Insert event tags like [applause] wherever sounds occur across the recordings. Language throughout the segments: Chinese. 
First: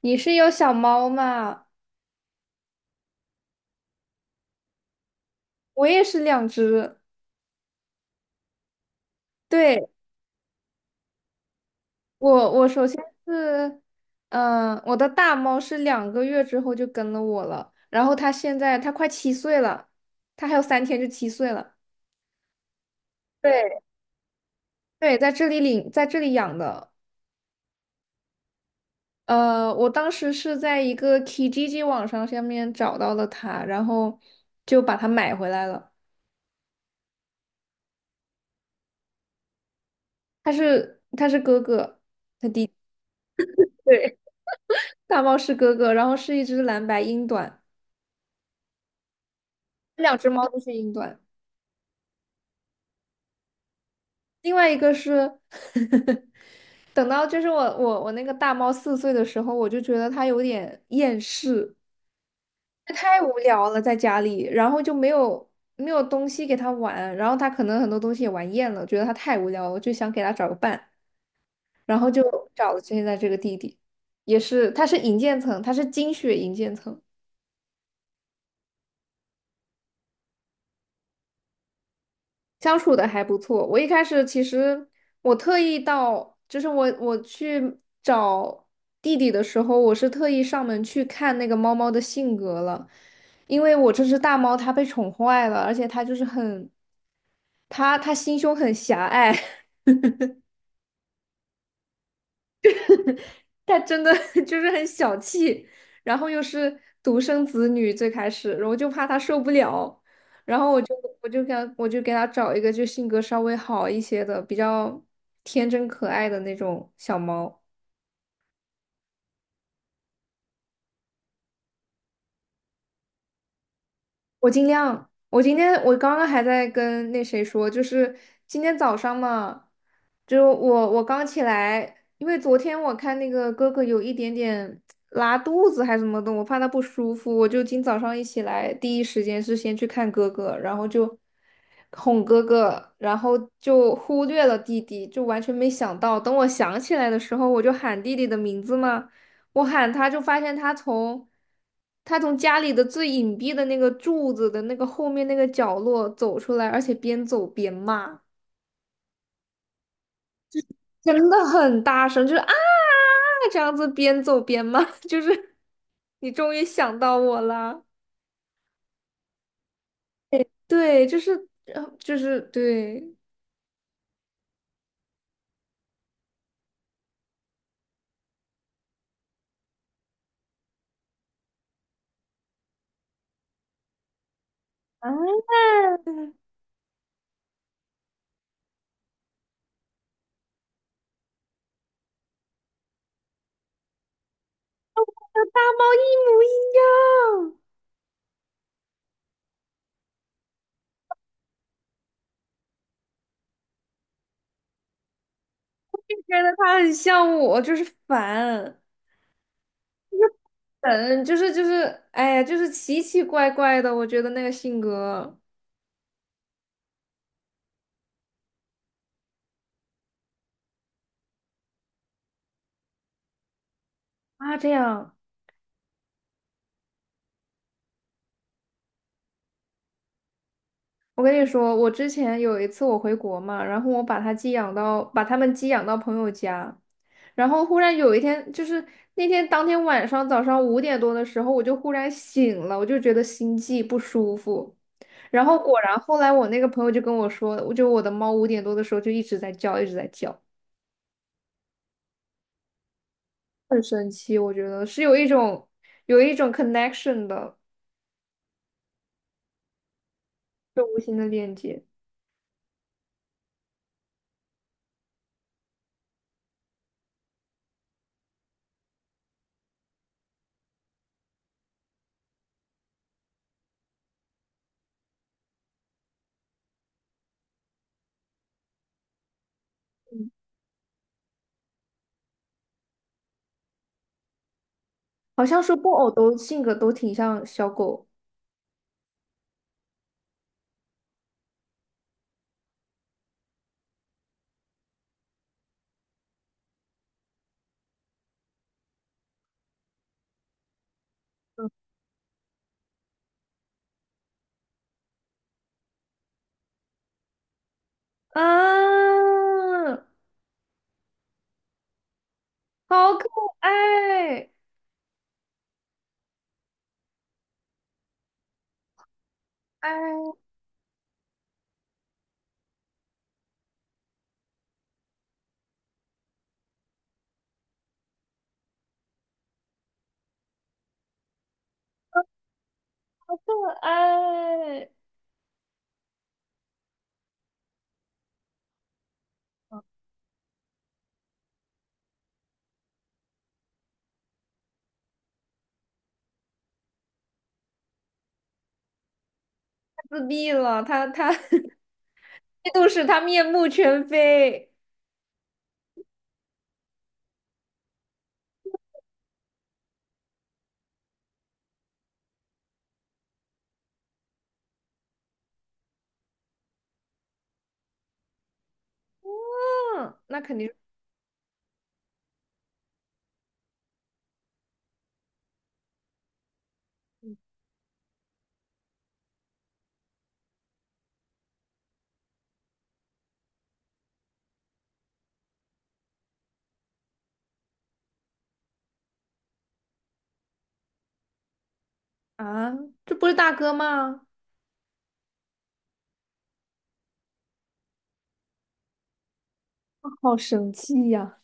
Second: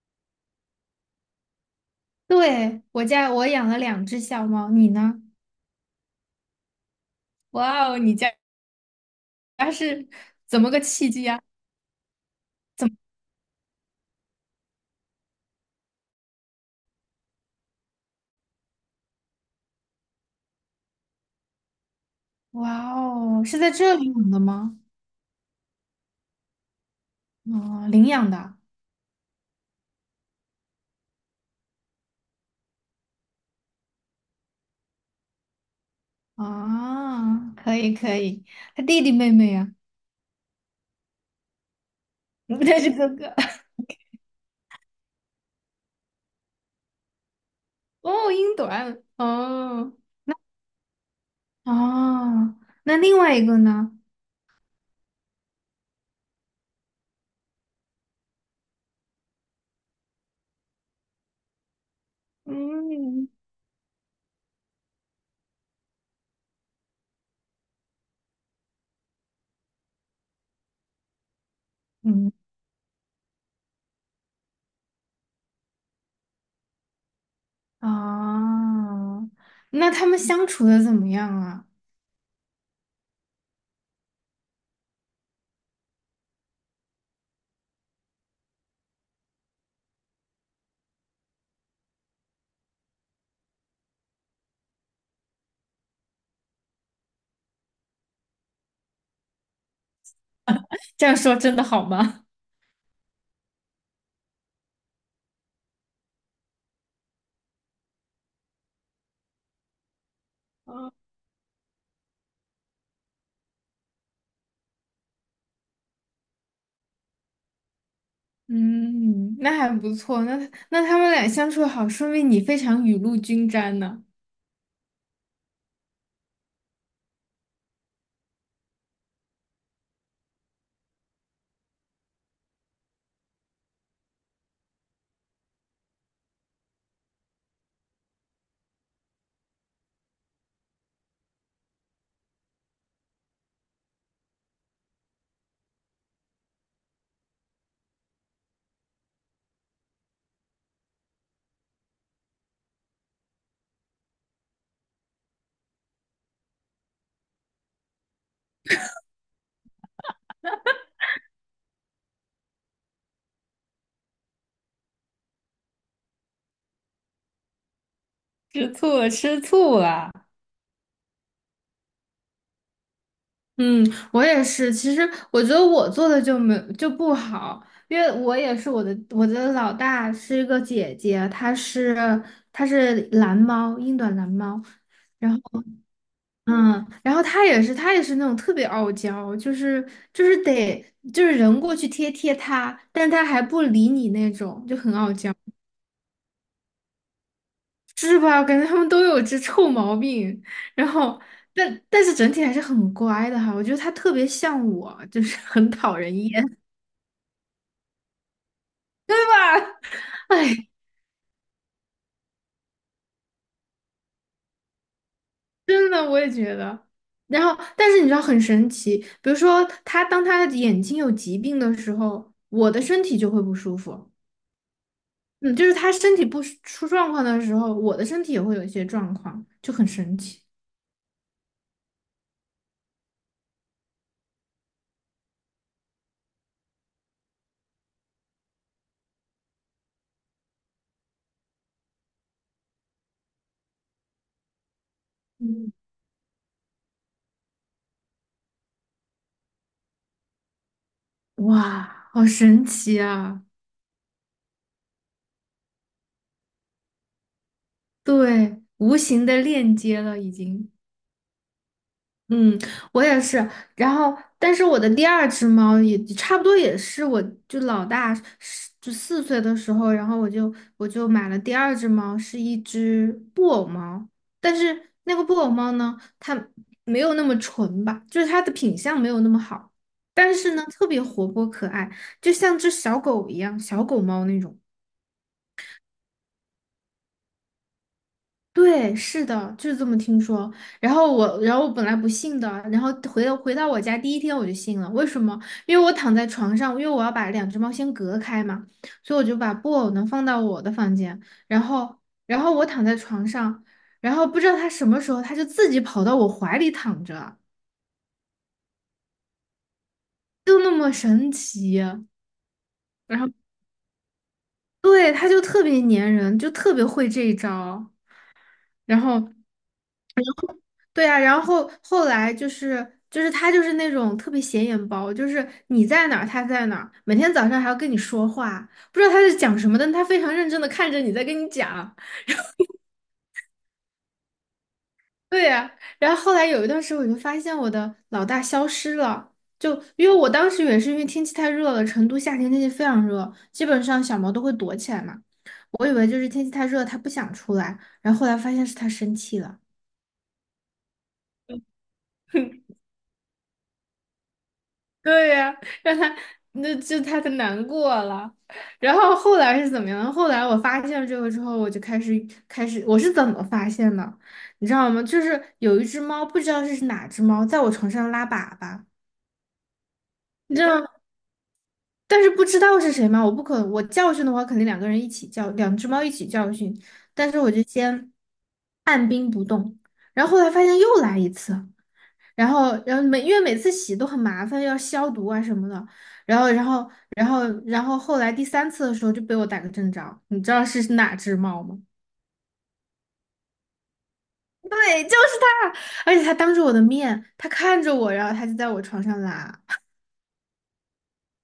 你是有小猫吗？对，我家养了两只小猫，你呢？我也是两只。哇哦，你家它对，是怎么个契机啊？我首先是，我的大猫是2个月之后就跟了我了，然后它现在快七岁了，它还有三天就七岁了。哇哦，是在对，这里养的吗？对，在这里领，在这里养的。哦，领养的我当时是在一个 k G G 网上下面找到了它，然后就把它买回来了。啊，可以可以。他弟弟妹妹呀、它是哥哥，啊？[laughs] 他是哥哥。对，大猫是哥哥，然后是一只蓝白英短，[laughs] 哦，英短。哦两只猫都是英短。哦，那另外一个呢？另外一个是 [laughs] 等到就是我那个大猫4岁的时候，我就觉得它有点厌世，太嗯无聊了在家里，然后就没有东西给它玩，然后它可能很多东西也玩厌了，觉得它太无聊了，就想给它找个伴，然后就嗯找了现在这个弟弟，也是他是银渐层，他是金血银渐层。啊，那他们相处的怎么样啊？相处的还不错。我一开始其实我特意到，就是我去找弟弟的时候，我是特意上门去看那个猫猫的性格了，因为我这只大猫它被宠坏了，而且它就是很，它心胸很狭隘。[laughs] 这样说真的好吗？他真的 [laughs] 就是很小气，然后又是独生子女，最开始，然后我就怕他受不了，然后我就 [laughs] 我就给他我就给他找一个就性格稍微好一些的，比较天真可爱的那种小猫。嗯，那还不错。那他们俩相处好，说明你非常雨露均沾呢。我尽量。我今天我刚刚还在跟那谁说，就是今天早上嘛，就我刚起来，因为昨天我看那个哥哥有一点点拉肚子还是什么的，我怕他不舒服，我就今早上一起来，第一时间是先去看哥哥，然后就哄哥哥，然后就忽略了弟弟，就完全没想到，等我想起来的时候，我就喊弟弟的名字嘛。我喊他，就发现他从家里的最隐蔽的那个柱子的那个后面那个角落走出来，而且边走边骂，真的很大声，就是啊这样子边走边骂，[laughs] 就是你终于想到我了，吃醋了，吃醋了。对，就是对，嗯，我也是。其实我觉得我做的就不好，因为我也是我的老大是一个姐姐，她是蓝猫，英短蓝猫。然后，嗯，然后她也是，她也是那种特别傲娇，就是就是得就是人过去贴贴她，但她还不理你那种，就很傲娇。大猫一模一样，是吧？感觉他们都有这臭毛病，然后，但是整体还是很乖的哈。我觉得他特别像我，就是很讨人觉得厌。它很像我，就是烦。[laughs] 哎，嗯，就是，哎呀，就是奇奇怪怪的，我觉得那个性格真的，我也觉得。然后，但是你知道很神奇，比如说他的眼睛有疾病的时候，我的身体就会不舒服。啊，这样。嗯，就是他身体不舒出状况的时候，我的身体也会有一些状况，就很神奇。我跟你说，我之前有一次我回国嘛，然后我把它寄养到，把它们寄养到朋友家，然后忽然有一天，就是那天当天晚上早上五点多的时候，我就忽然醒了，我就觉得心悸不舒服，然后嗯，果然后来我那个朋友就跟我说，我的猫五点多的时候就一直在叫，一直在叫，哇，好神奇啊！很神奇，我觉得是有一种 connection 的，对，无形的链接了已经。就无形的链接，嗯，我也是。然后，但是我的第二只猫也差不多也是，我就老大是就四岁的时候，然后我就买了第二只猫，是一只布偶猫。但是那个布偶猫呢，它没有那么纯吧，就是它的品相没有那么好，但是呢，特别活泼可爱，就像只小狗一样，小狗猫那种。好像说布偶都性格都挺像小狗。对，是的，就是这么听说。然后我本来不信的，然后回到我家第一天我就信了。为什么？因为我躺在床上，因为我要把两只猫先隔开嘛，所以我就把布偶呢放到我的房间，然后，然后我躺在床上，然后不知道它什么时候它就自己跑到我怀里躺着，啊！就那么神奇。好然可后，爱，对，它就特别粘人，就特别会这一招。然后。哎，对呀，然后后来他就是那种特别显眼包，就是你在哪儿他在哪儿，每天早上还要跟你说话，不知道他在讲什么，但他非常认真的看着你在跟你讲。好可爱，太对呀，然后后来有一段时间我就发现我的老大消失了，因为我当时也是因为天气太热了，成都夏天天气非常热，基本上小猫都会躲起来嘛，我以为就是天气太热它不想出来，然后后来发现是它生气了。自闭了，他 [laughs] 嫉 [laughs] 妒使 [laughs] 他面目全非。对呀、让他那就他他难过了。然后后来是怎么样？后来我发现了这个之后，我就开始开始，我是怎么发现的？你知道吗？就是有一只猫，不知道是哪只猫，在我床上拉粑粑，嗯，那你肯知定道吗，但是不知道是谁嘛，我不可，我教训的话，肯定两个人一起教，两只猫一起教训。但是我就先按兵不动，然后后来发现又来一次。然后，然后每因为每次洗都很麻烦，要消毒啊什么的。然后后来第三次的时候就被我逮个正着，你知道是哪只猫吗？[laughs] 啊，这不是大哥吗？对，就是它，而且它当着我的面，它看着我，然后它就在我床上拉，好生气呀、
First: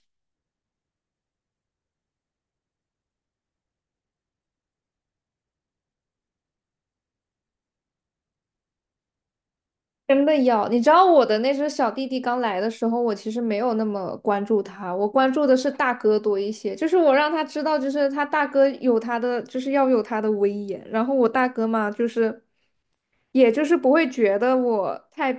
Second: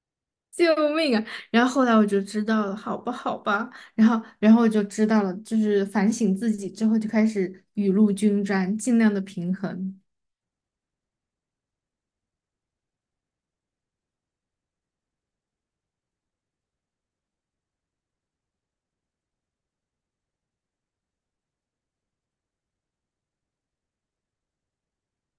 救命啊！然后后来我就知道了，好吧，好吧，然后，然后我就知道了，就是反省自己之后就开始雨露均沾，尽量的平衡。真的要，你知道我的那只小弟弟刚来的时候，我其实没有那么关注他，我关注的是大哥多一些。就是我让他知道，就是他大哥有他的，就是要有他的威严。然后我大哥嘛，就是也就是不会觉得我太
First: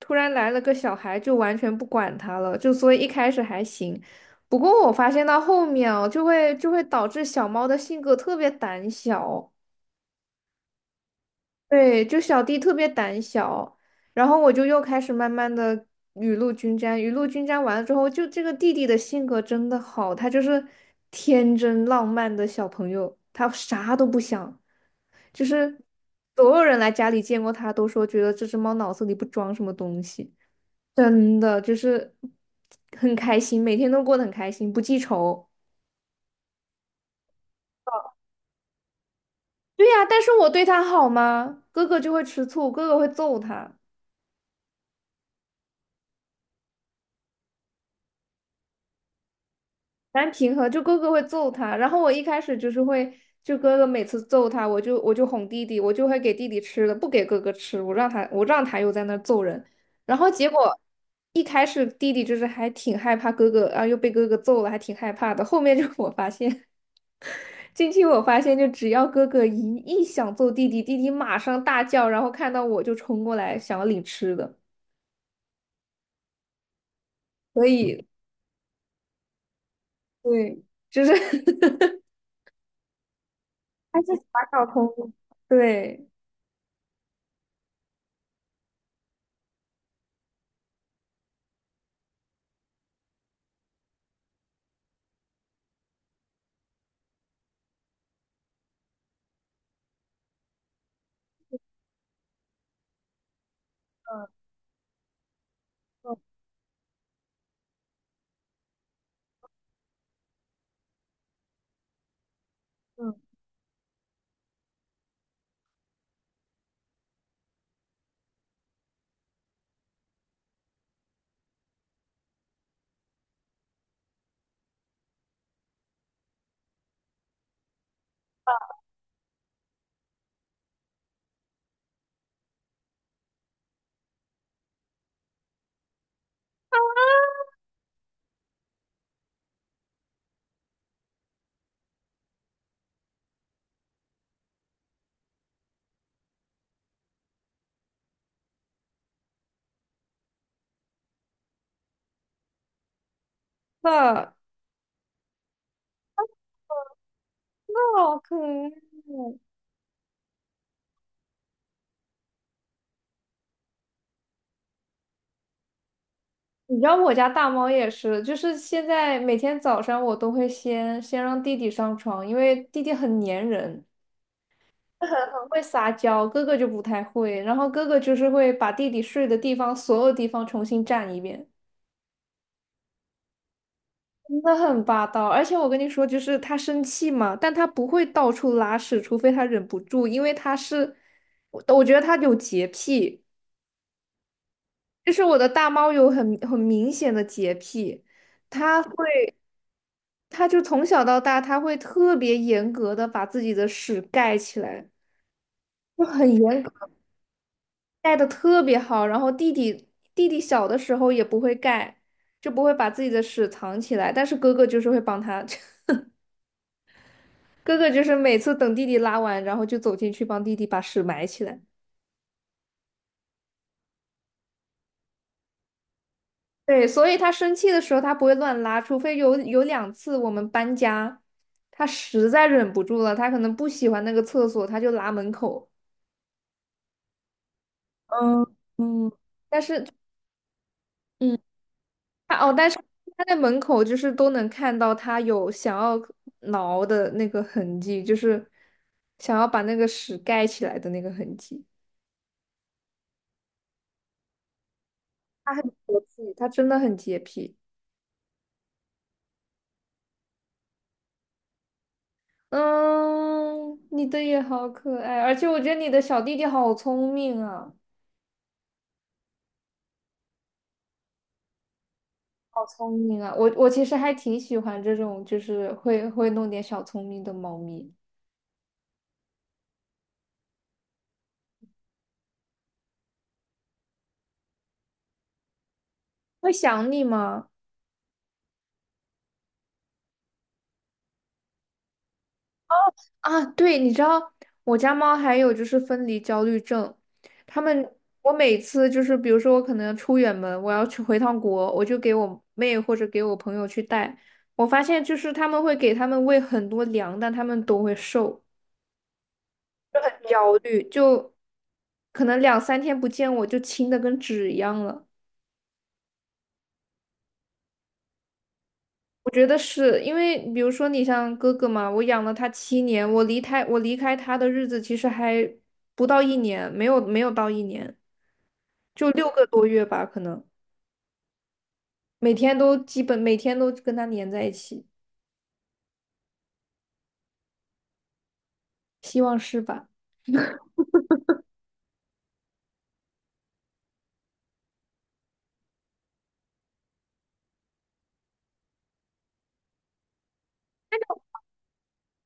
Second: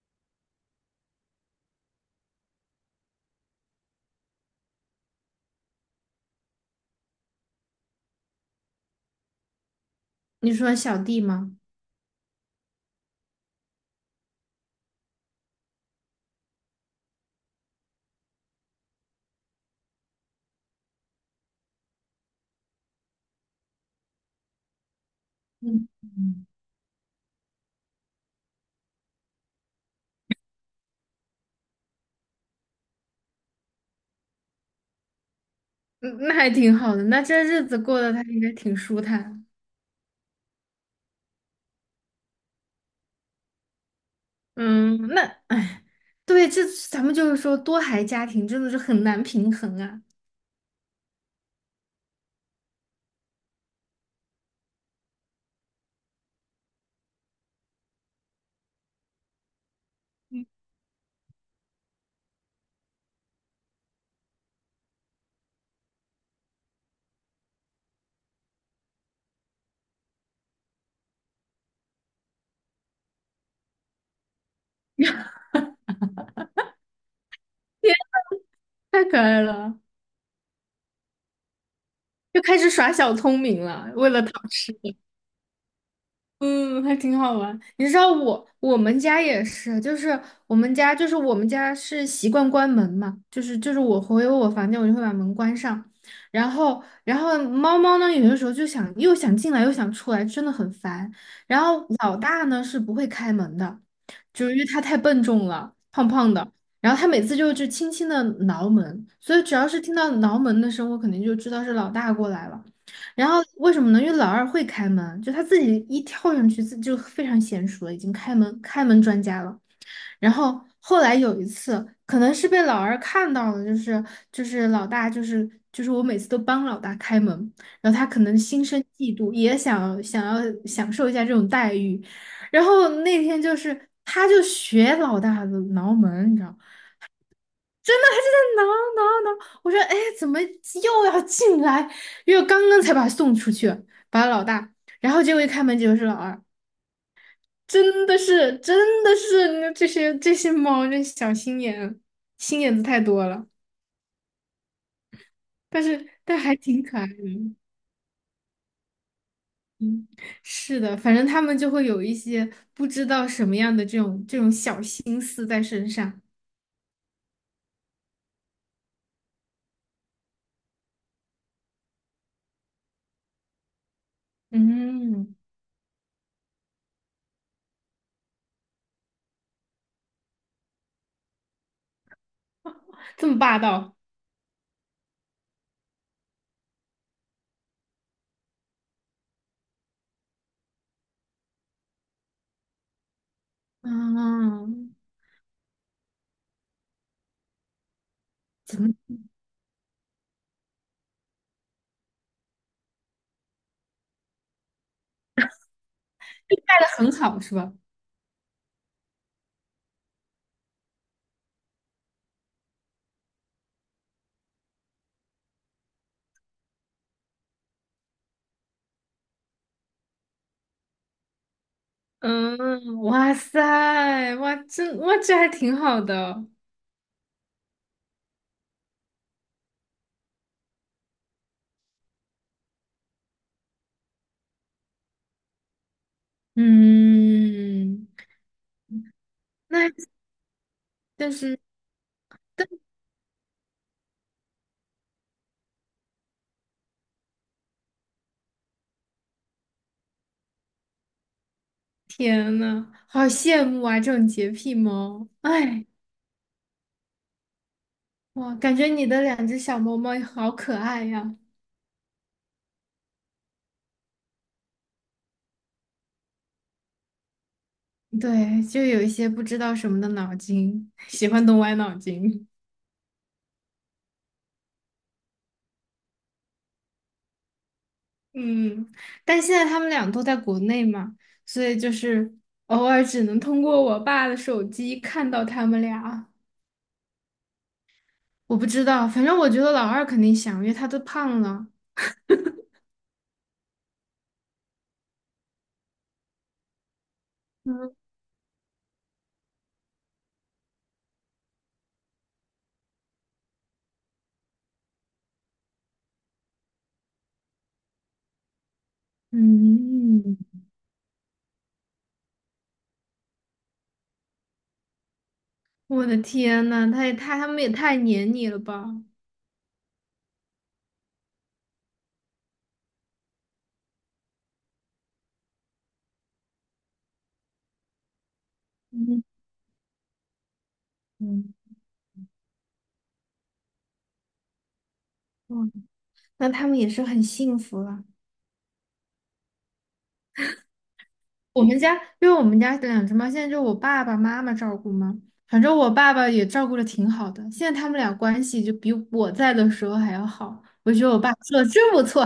突然来了个小孩就完全不管他了，就所以一开始还行。不过我发现到后面哦，就会导致小猫的性格特别胆小。你说小弟吗？对，就小弟特别胆小，然后我就又开始慢慢的雨露均沾，雨露均沾完了之后，就这个弟弟的性格真的好，他就是天真浪漫的小朋友，他啥都不想，就是嗯，所有人来家里见过他都说觉得这只猫脑子里不装什么东西，真的就是很开心，每天都过得很开心，不记仇。嗯，那还挺好的，那这日子过得他应该挺舒坦。对呀，但是我对他好吗？哥哥就会吃醋，哥哥会揍他。嗯，那哎，对，这咱们多孩家庭真的是很难平衡啊，难平和，就哥哥会揍他，然后我一开始就是会，就哥哥每次揍他，我就哄弟弟，我就会给弟弟吃的，不给哥哥吃，我让他又在那儿揍人，然后结果一开始弟弟就是还挺害怕哥哥啊，又被哥哥揍了，还挺害怕的。后面就我发现，[laughs] 近期我发现就只要哥哥一想揍弟弟，弟弟马上大叫，然后看到我就冲过来想要领吃的，所以太可爱了，对，就是 [laughs] 又开始耍小聪明了，还为是了讨打小吃。通，对。嗯，还挺好玩。你知道我们家也是，就是我们家是习惯关门嘛，我回我房间我就会把门关上，然后猫猫呢有的时候又想进来又想出来，真的很烦。然后老大呢是不会开门的，嗯就是因为它太笨重了，胖胖嗯的，然后它每次就轻轻的挠门，所以只要是听到挠门的声，我肯定就知道是老大过来了。嗯。然后为什么呢？因为老二会开门，就他自己一跳上去，自就非常娴熟了，开门专家了。然后后来有一次，可能是被老二看到了，老大我每次都帮老大开门，然后他可能心生嫉妒，想要享受一下这种待遇。然后那天就是他就学老大的挠门，你知道吗。真的还是在挠。我说，哎，怎么又要进来？因为我刚刚才把他送出去，把老大，然后结果一开门，结果是老二，真的是这些猫，这小心眼，心眼子太多了。的，但是，但还挺可爱的。那好可爱。嗯，是的，反正他们就会有一些不知道什么样的这种小心思在身上。你知道我家大猫也是，就是现在每天早上我都会先让弟弟上床，因为弟弟很粘人，[laughs] 很嗯，很会撒娇，哥哥就不太会。然后哥哥就是会把弟弟睡的地方所有地方重新占一遍，这么霸道。真的很霸道。而且我跟你说，就是他生气嘛，但他不会到处拉屎，除非他忍不住，因为他是，我觉得他有洁癖。嗯，就是我的大猫有很明显的洁癖，怎它么会，它就从小到大，它会特别严格的把自己的屎盖起来，就很就严带的格，很好是吧？盖的特别好。然后弟弟小的时候也不会盖，就不会把自己的屎藏起来，但是哥哥就是会帮他，[laughs] 哥哥就是每次等弟弟拉完，然后就走进去帮弟弟把屎埋起来。嗯，哇塞，哇，这还挺好的，对，所以他生气的时候他不会乱拉，除非有2次我们搬家，他实在忍不住了，他可能不喜欢那个厕所，他就拉门口。嗯 嗯嗯但是 [laughs]，那但嗯，是但是他在门口就是都能看到他有想要挠的那个痕迹，就是想要把那个屎盖起来的那个痕迹。天呐，好羡慕啊，这种洁癖猫，他很哎，洁癖，他真的很洁癖。哇，感觉你的两只小猫猫好可爱呀，嗯，你的也好可爱，而且我觉得你的小弟弟好聪明啊。对，就有一些不知道什么的脑筋，[laughs] 喜欢动歪脑筋，好聪明啊！我其实还挺喜欢这种，就是会弄点小聪明的猫咪。嗯，但现在他们俩都在国内嘛，所以就是偶尔只能通过我爸的手机看到他们俩。会想你吗？我不知道，反正我觉得老二肯定想，因为他都胖了。啊，对，你知道我家猫还有就是分离焦虑症，它们嗯，我每次就是比如说我可能出远门，我要去回趟国，我就给我妹或者给我朋友去带。我发现就是他们会给他们喂很多粮，但他们都会瘦，很嗯，焦虑，就可能两三天不见我就轻的跟纸一样了。我的天呐，他们也太黏你了吧？我觉得是因为，比如说你像哥哥嘛，我养了他7年，我离开他的日子其实还不到一年，没有到一年，就嗯6个多月吧，可能嗯，每天都基本每天都跟他黏在一起，哇，那他们也是很幸福了。希望是吧？我们家，因为我们家的两只猫现在就我爸爸妈妈照顾嘛，反正我爸爸也照顾的挺好的，现在他们俩关系就比我在的时候还要好，我觉得我爸做的真不错。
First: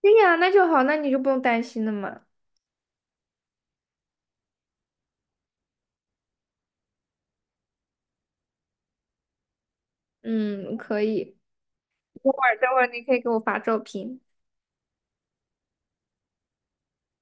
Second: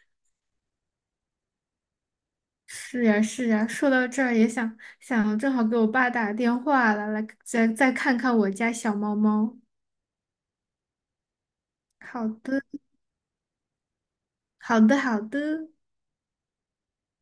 对呀，那就好，那你就不用担心了嘛。是呀，是呀，说到这儿也想想，正好给我爸打电话了，来再看看我家小猫猫。嗯，可以。好等会儿的，等会儿你可以给我发照片。好的，好的。